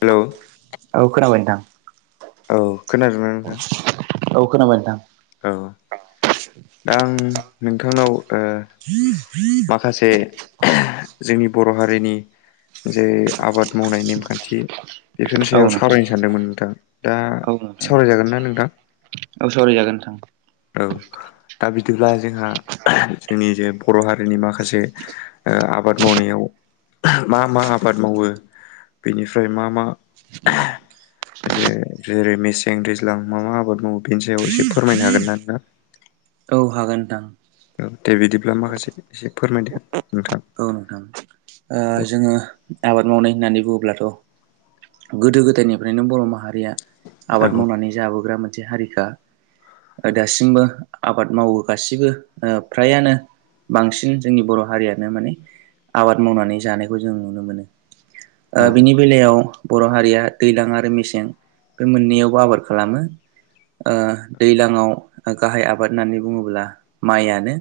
Hello औ खोनाबाय नोंथां औ खोनादोंना नोंथां औ खोनाबाय नोंथां। औ दा आं नोंथांनाव ओ [inaudible] माखासे जोंनि बर' हारिनि जे आबाद मावनाय नेमखान्थि बेफोरनि औ सायाव नोंथां सावरायनो सानदोंमोन नोंथां दा औ नोंथां सावरायजागोन ना नोंथां? औ सावरायजागोन नोंथां। औ दा बिदिब्ला जोंहा जोंनि जे बर' हारिनि माखा माखासे ओ आबाद मावनायाव मा मा आबाद मावो बेनिफ्राय मा मा जे जेरै मेसें दैज्लां मा मा आबाद मावो बेनि सायाव एसे फोरमायनो हागोन ना? [inaudible] औ हागोन नोंथां। औ दे बिदिब्ला माखासे एसे फोरमायदो नोंथां। औ नोंथां ओ जोङो आबाद मावनाय होननानै बुङोब्लाथ' गोदो गोदायनिफ्रायनो बर' माहारिया औ आबाद मावनानै जाबोग्रा मोनसे हारिखा ओ औ दासिमबो आबाद मावो गासिबो ओ फ्रायानो बांसिन जोंनि बर' हारियानो माने आबाद मावनानै जानायखौ जों नुनो मोनो ओ औ बिनि बेलायाव बर' हारिया दैज्लां आरो मेसें बे मोननैयावबो आबाद खालामो। ओ दैलाङाव गाहाय आबाद होननानै बुङोब्ला माइयानो।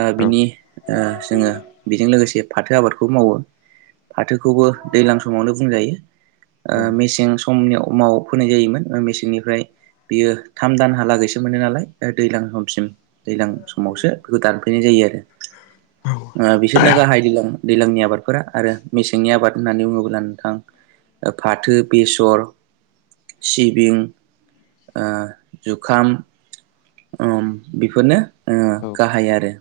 ओ औ बिनि ओ जोङो बेजों लोगोसे फाथो आबादखौ मावो। फाथोखौबो दैज्लां समावनो बुंजायो। ओ औ मेसें समनियाव फोनाय जायोमोन मेसेंनिफ्राय बियो थाम दानहालागैसो मोनो नालाय दैज्लां समसिम दैज्लां समावसो बेखौ दानफैनाय जायो आरो ओ बिसोरनो गाहाय दैलां दैलांनि आबादफोरा आरो मेसेंनि आबाद होननानै बुङोब्ला नोंथां ओ फाथो बेसर सिबिं ओ जुखाम। ओम बेफोरनो ओ औ गाहाय आरो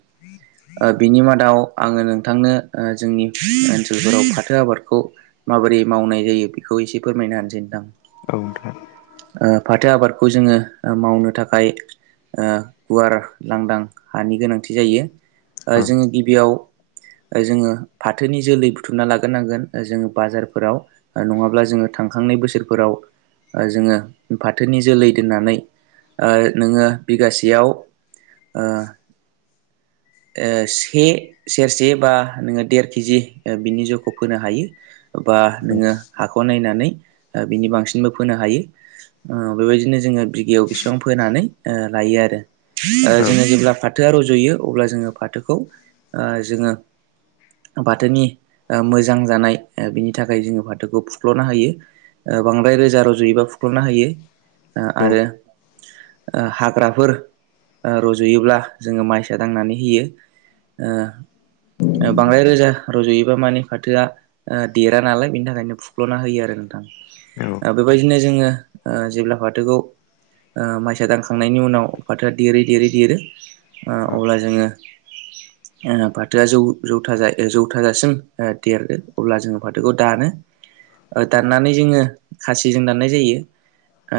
ओ बिनि मादाव आङो नोंथांनो ओ जोंनि ओनसोलफोराव फाथो आबादखौ माबोरै मावनाय जायो बेखौ एसे फोरमायना होनिसै नोंथां। औ नोंथां ओ फाथो आबादखौ जोङो मावनो थाखाय ओ गुवार लांदां हानि गोनांथि जायो। औ ओ जोङो गिबियाव जोङो फाथोनि जोलै बुथुमना लाग्रोनांगोन जोङो बाजारफोराव नङाब्ला जोङो थांखांनाय बोसोरफोराव जोङो फाथोनि जोलै दोननानै नोङो बिगासेयाव ओ से सेरसे बा नोङो देर केजि बिनि जौखौ फोनो हायो। बा औ नोङो हाखौ नायनानै बिनि बांसिनबो फोनो हायो। बेबायदिनो जोङो बिगायाव बेसिबां फोनानै लायो आरो। औ जोङो जेब्ला फाथोआ रज'यो अब्ला जोङो फाथोखौ जोङो बाथोनि मोजां जानाय बिनि थाखाय जोङो बाथोखौ फुख्ल'नो हायो। बांद्राय रोजा रुजुयोबा फुख्लबनो हायो औ आरो हाग्राफोर रज'योब्ला जोङो माइसा दांनानै होयो। बांद्राय रोजा रज'योबा मानि फाथोआ। देरा नालाय बेनि थाखायनो फुख्ल'ना होयो आरो नोंथां बेबायदि बिदिनो जोङो जेब्ला फाथोखौ माइसा दानखांनायनि उनाव फाथोआ देरै देरै देरो अब्ला जोङो [inaudible] फाथोआ जौ जौथ जौथाजासिम देरदो अब्ला जोङो फाथोखौ दानो। दाननानै जोङो खासिजों दाननाय जायो।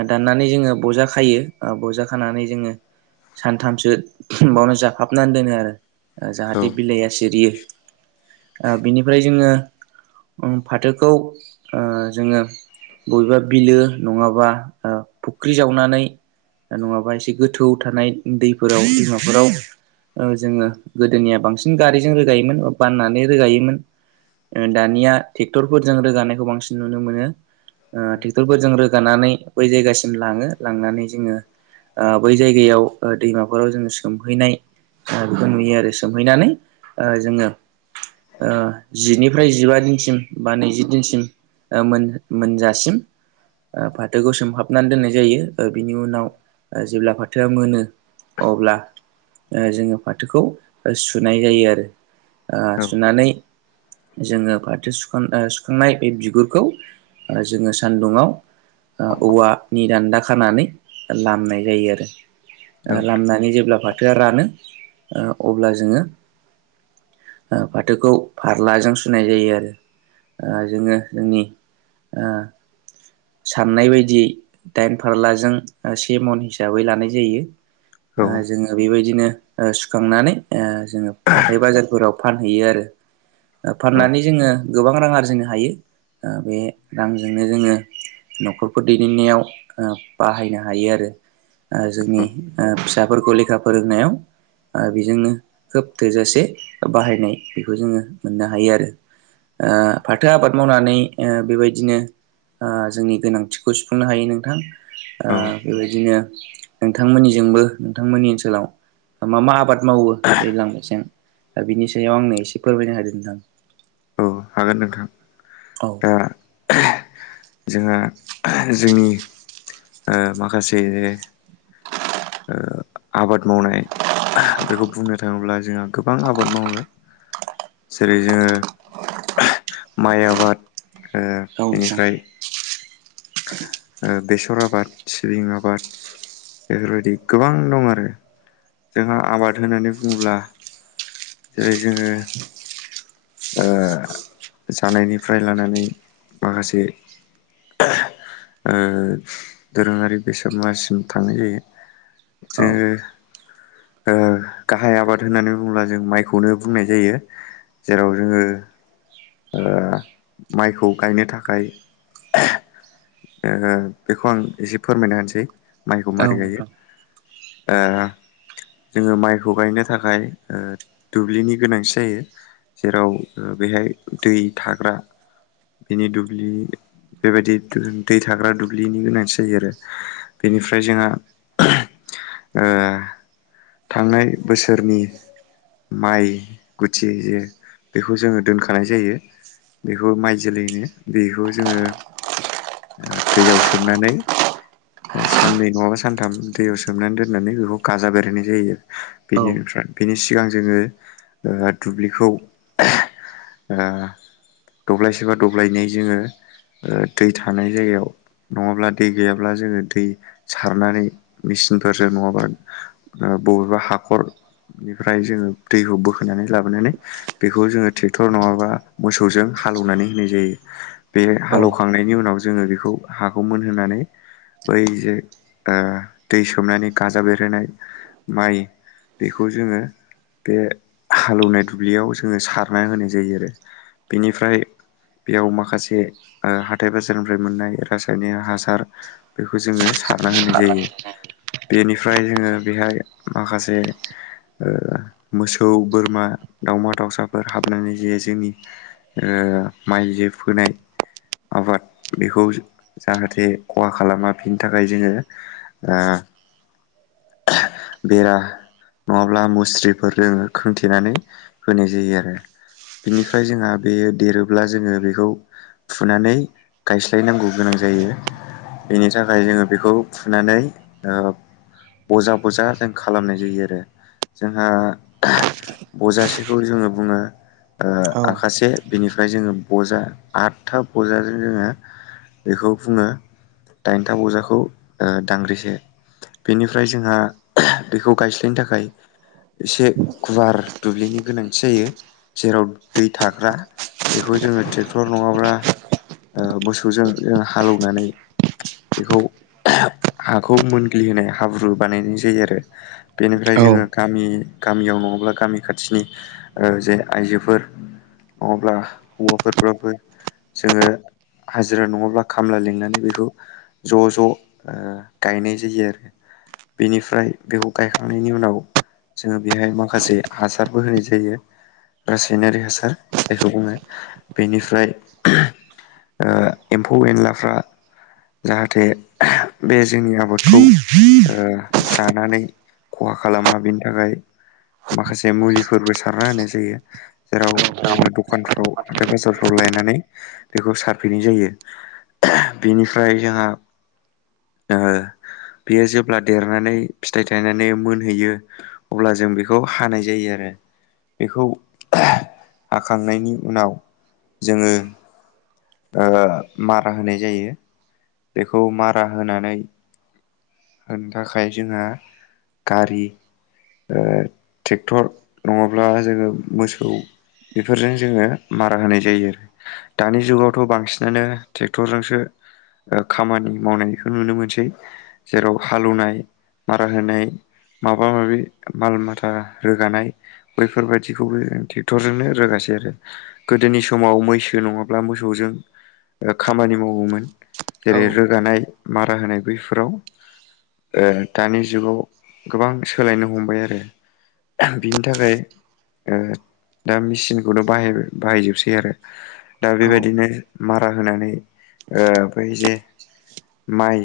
दाननानै जोङो बजा खायो बजा खानानै जोङो सानथामसो बेावनो जाफाबनानै दोनो आरो। जाहाथे बिलाइया सिरियो बिनिफ्राय जोङो फाथोखौ जोङो बबेबा बिलो नङाबा फुख्रि जावनानै नङाबा एसे गोथौ थानाय दैफोराव बिमाफोराव जोङो गोदोनिया बांसिन गारिजों रोगायोमोन बाननानै रोगायोमोन दानिया ट्रेक्टर फोर जजों रोगानायखौ बांसिन नुनो मोनो ट्रेक्टरफोरजों रोगानानै बै जायगासिम लाङो लांनानै जोङो ओ बै जायगायाव दैमाफोराव जोङो सोमहैनाय नुयो आरो सोमहैनानै जोङो जिनिफ्राय जिबा दिनसिम बा नैजि दिनसिम मोनजासिम फाथोखौ सोमहाबनानै दोननाय जायो। बिनि उनाव जेब्ला फाथोआ मोनो अब्ला जोङो फाथोखौ सुनाय जायो आरो सुनानै जोङो फाथो सुखां सुखांनाय बे बिगुरखौ जोङो सान्दुङाव औवानि दान्दा खानानै लामनाय जायो आरो। लामनानै जेब्ला फाथोआ रानो अब्ला जोङो फाथोखौ फारलाजों सुनाय जायो आरो जोङो जोंनि ओ साननाय बायदियै दाइन फारलाजों से मन हिसाबै लानाय जायो। औ जोङो बेबायदिनो सुखांनानै जोङो फाथथाय बाजारफोराव फानहैयो आरो। औ फाननानै जोङो गोबां रां आरजिनो हायो बे रांजोंनो जोङो न'खरफोर दैदेननायाव बाहायनो हायो आरो। जोंनि फिसाफोरखौ लेखा फोरोंनायाव बेजोंनो खोब थोजासे बाहायनाय बेखौ जोङो मोननो हायो आरो। फाथो आबाद मावनानै बेबायदिनो जोंनि गोनांथिखौ सुफुंनो हायो नोंथां औ बेबायदिनो नोंथांमोननिजोंबो नोंथांमोननि ओनसोलाव मा मा आबाद मावो दैलां मेसें ओ बिनि सायाव आंनो एसे फोरमायनो होदो नोंथां औ हागोन नोंथां ओ होदो जोंहा जोंनि ओ माखासे ओ आबाद मावनाय बेखौ बुंनो थाङोब्ला जोंहा गोबां आबाद मावो। जेरै जोङो माइ आबाद ओ नोंथां बेनिफ्राय ओ बेसर आबाद सिबिं आबाद बेफोरबायदि गोबां दं आरो जोंहा आबाद होननानै बुङोब्ला जेरै जोङो ओ जानायनिफ्राय लानानै माखासे ओ दोरोङारि बेसाद मासिम थांनाय जायो। औ नोंथां औ जोङो ओ गाहाय आबाद होननानै बुङोब्ला जों माइखौनो बुंनाय जायो। जेराव जोङो ओ माइखौ गायनो थाखाय ओहो बेखौ आं एसे फोरमायना होनोसै माइखौ औ मारै गायो नोंथां ओ जोङो माइखौ गायनो थाखाय ओ दुब्लिनि गोनांथि जायो। जेराव ओ बेहाय दै थाग्रा बेनि दुब्लि बेबायदि थो दै थाग्रा दुब्लिनि गोनांथि जायो आरो बेनिफ्राय जोंहा ओ थांनाय बोसोरनि माइ गुथि जे बेखौ जोङो दोनखानाय जायो बेखौ माइ जोलैनो बेखौ जोङो ओ दैयाव सोमनानै ओ साननै नङाबा सानथाम दैयाव सोमनानै दोननानै बेखौ गाजा बेरहोनाय जायो। औ बेनिफ्राय बेनि सिगां जोङो ओ दुब्लिखौ ओ दब्लायसे बा दब्लायनै जोङो ओ दै थानाय जायगायाव नङाब्ला दै गैयाब्ला जोङो दै सारनानै मेचिनफोरजों नङाबा ओ बबेबा हाखरनिफ्राय जोङो दैखौ बोखोनानै लाबोनानै बेखौ जोङो ट्रेक्टर नङाबा मोसौजों हालेवनानै होनाय जायो। बे हालौवखांनायनि उनाव जोङो बेखौ हाखौ मोनहोनानै बै जे ओ दै सोमनानै गाजा बेरहोनाय माइ बेखौ जोङो बे हालौवनाय दुब्लियाव जोङो सारना होनाय जायो आरो बेनिफ्राय बेयाव माखासे ओ हाथाय बाजारनिफ्राय मोननाय रासायनि हासार बेखौ जोङो सारना होनाय जायो। बेनिफ्राय जोङो बेहाय माखासे ओ मोसौ बोरमा दाउमा दावसाफोर हाबनानै जे जोंनि ओ माइ जो फोनाय आबाद बेखौ जाहाथे खहा खालामा बिनि थाखाय जोङो ओ बेरा नङाब्ला मुस्रिफोर जोङो खोंथेनानै होनाय जायो आरो बिनिफ्राय जोंहा बेयो देरोब्ला जोङो बेखौ फुनानै गायस्लायनांगौ गोनां जायो। बेनि थाखाय जोङो बेखौ फुनानै ओ बजा बजा जों खालामनाय जायो आरो जोंहा बजासे खौ जोङो बुङो ओ औ आखासे बिनिफ्राय जोङो बजा आठथा बजाजों जोङो बेखौ बुङो दाइनथा बजाखौ ओ दांग्रिसे बेनिफ्राय जोंहा बेखौ गायस्लायनो थाखाय एसे गुवार दुब्लिनि गोनांथि जायो जेराव दै थाग्रा बेखौ जोङो ट्रेक्टर नङाब्ला उह मोसौजों जों हालौनानै बेखौ हाखौ मोनग्लिहोनाय हाब्रु बानायनाय जायो आरो। बेनिफ्राय जोङो गामि गामियाव नङाब्ला गामि खाथिनि उह जे आइजोफोर नङाब्ला हौवाफोरफ्राबो जोङो हाजिरा नङाब्ला खामला लिंनानै बेखौ ज' ज' उह गायनाय जायो आरो। बेनिफ्राय बेखौ गायखांनायनि उनाव जोङो बेहाय माखासे हासार बोहोनाय जायो। रासायनारि हासार जायखौ बुङो बेनिफ्राय उह एम्फौ एनलाफ्रा जाहाथे बे जोंनि आबादखौ उह जानानै खहा खालामा बिनि थाखाय माखासे मुलि फोरबो सारना होनाय जायो। जेराव जोङो दखानफ्राव हाथाय बाजारफ्राव लायनानै बेखौ सारफैनाय जायो। बिनिफ्राय जोंहा ओ बियो जेब्ला देरनानै फिथाइ थायनानै मोनहैयो अब्ला जों बेखौ हानाय जायो आरो। बेखौ हाखांनायनि उनाव जोङो उह मारा होनाय जायो बेखौ मारा होनानै होनो थाखाय जोंहा गारि उह ट्रेक्टर नङाब्ला जोङो मोसौ बेफोरजों जोङो मारा होनाय जायो आरो। दानि जुगावथ' बांसिनानो ट्रेक्टरजोंसो ओ खामानि मावनायखौ नुनो मोनसै जेराव हालेवनाय मारा होनाय माबा माबि माल माथा रोगानाय। बैफोरबायदिखौबो ट्रेक्टरजोंनो रोगासै आरो। गोदोनि समाव मैसो नङाब्ला मोसौजों खामानि मावोमोन। जेरै रोगानाय मारा होनाय बैफोराव उह दानि जुगाव गोबां सोलायनो हमबाय आरो। बिनि थाखाय उह दा मिसिनखौथ बाहायबाय- बाहायजोबसै आरो। दा औ बेबायदिनो मारा होनानै बै जे माइ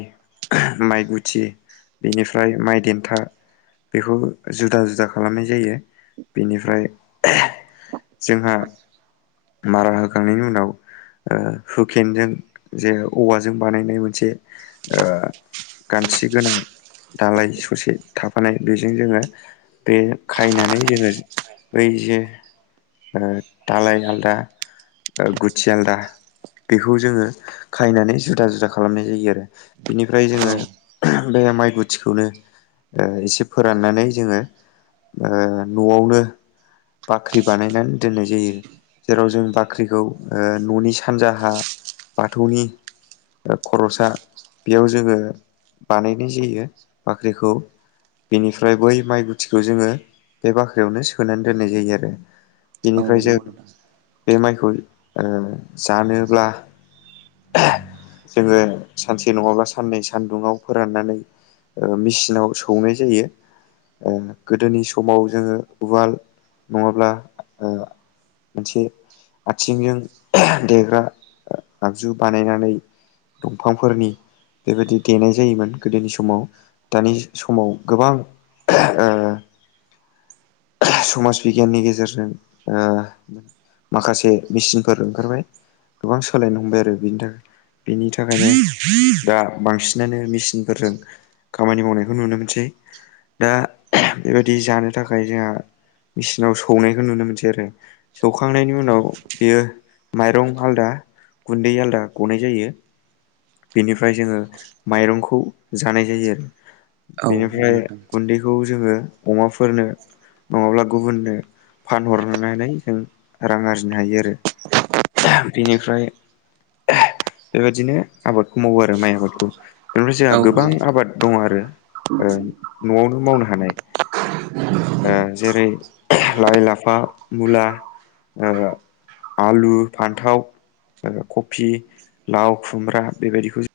माइ गुथि बेनिफ्राय माइ देन्था बेखौ जुदा जुदा खालामनाय जायो बेनिफ्राय जोंहा मारा होखांनायनि उनाव ओ हुकेनजों जे औवाजों बानायनाय मोन से ओ गान्थि गोनां दालाय ससे थाफानाय बेजों जोङो बे खायनानै जोङो बै जे ओ दालाय आलदा ओ गुथि आलदा बेखौ जोङो खायनानै जुदा जुदा खालामनाय जायो आरो। बिनिफ्राय जोङो औ बे माइ गुथिखौनो उह एसे फोराननानै जोङो उह न'आवनो बाख्रि बानायनानै दोननाय जायो। जेराव जों बाख्रिखौ ओ न'नि सानजाहा बाथौनि उह खर'सा बेयाव जोङो बानायनाय जायो बाख्रिखौ। बिनिफ्राय बै माइ गुथिखौ जोङो बे बाख्रियावनो सोनानै दोननाय जायो आरो बिनिफ्राय जों नंगौ नोंथां बे माइखौ ओ जानोब्ला [unintelligible] जोङो सानसे नङाब्ला साननै सानदुङाव फोराननानै ओ मिचिनाव सौनाय जायो ओह गोदोनि स समाव जोङो उवाल नङाब्ला ओ मोनसे आथिंजों देग्रा आगजु बानायनानै दंफांफोरनि बेबायदि देनाय जायोमोन गोदोनि समाव दानि समाव गोबां ओ समाज बिगियाननि गेजेरजों ओ माखासे मेचिनफोर ओंखारबाय गोबां सोलायनो हमबाय आरो बिनि थाखाय बिनि थाखायनो दा बांसिनानो मिसिन सिनफोरजों खामानि मावनायखौ नुनो मोनसै दा बेबाय दि जानो थाखाय जोंहा मेचिनाव सौनायखौ नुनो मोनसै आरो सौखांनायनि उनाव बेयो माइरं आलदा गुन्दै आलदा गनाय जायो। बिनिफ्राय जोङो माइरंखौ जानाय जायो औ नंगौ बेनिफ्राय नोंथां गुन्दैखौ जोङो अमाफोरनो नङाब्ला गुबुननो फानहरनानै जों रां आरजिनो हायो आरो बेनिफ्राय बेबायदिनो आबादखौ मावो आरो माइ आबादखौ बेनिफ्राय जोंहा औ गोबां नंगौ नोंथां आबाद दङ आरो ओ न'आवनो मावनो हानाय। ओ जेरै लाइ लाफा मुला ओ आलु फान्थाव एबा कफि लाव खुमब्रा बेबायदिखौ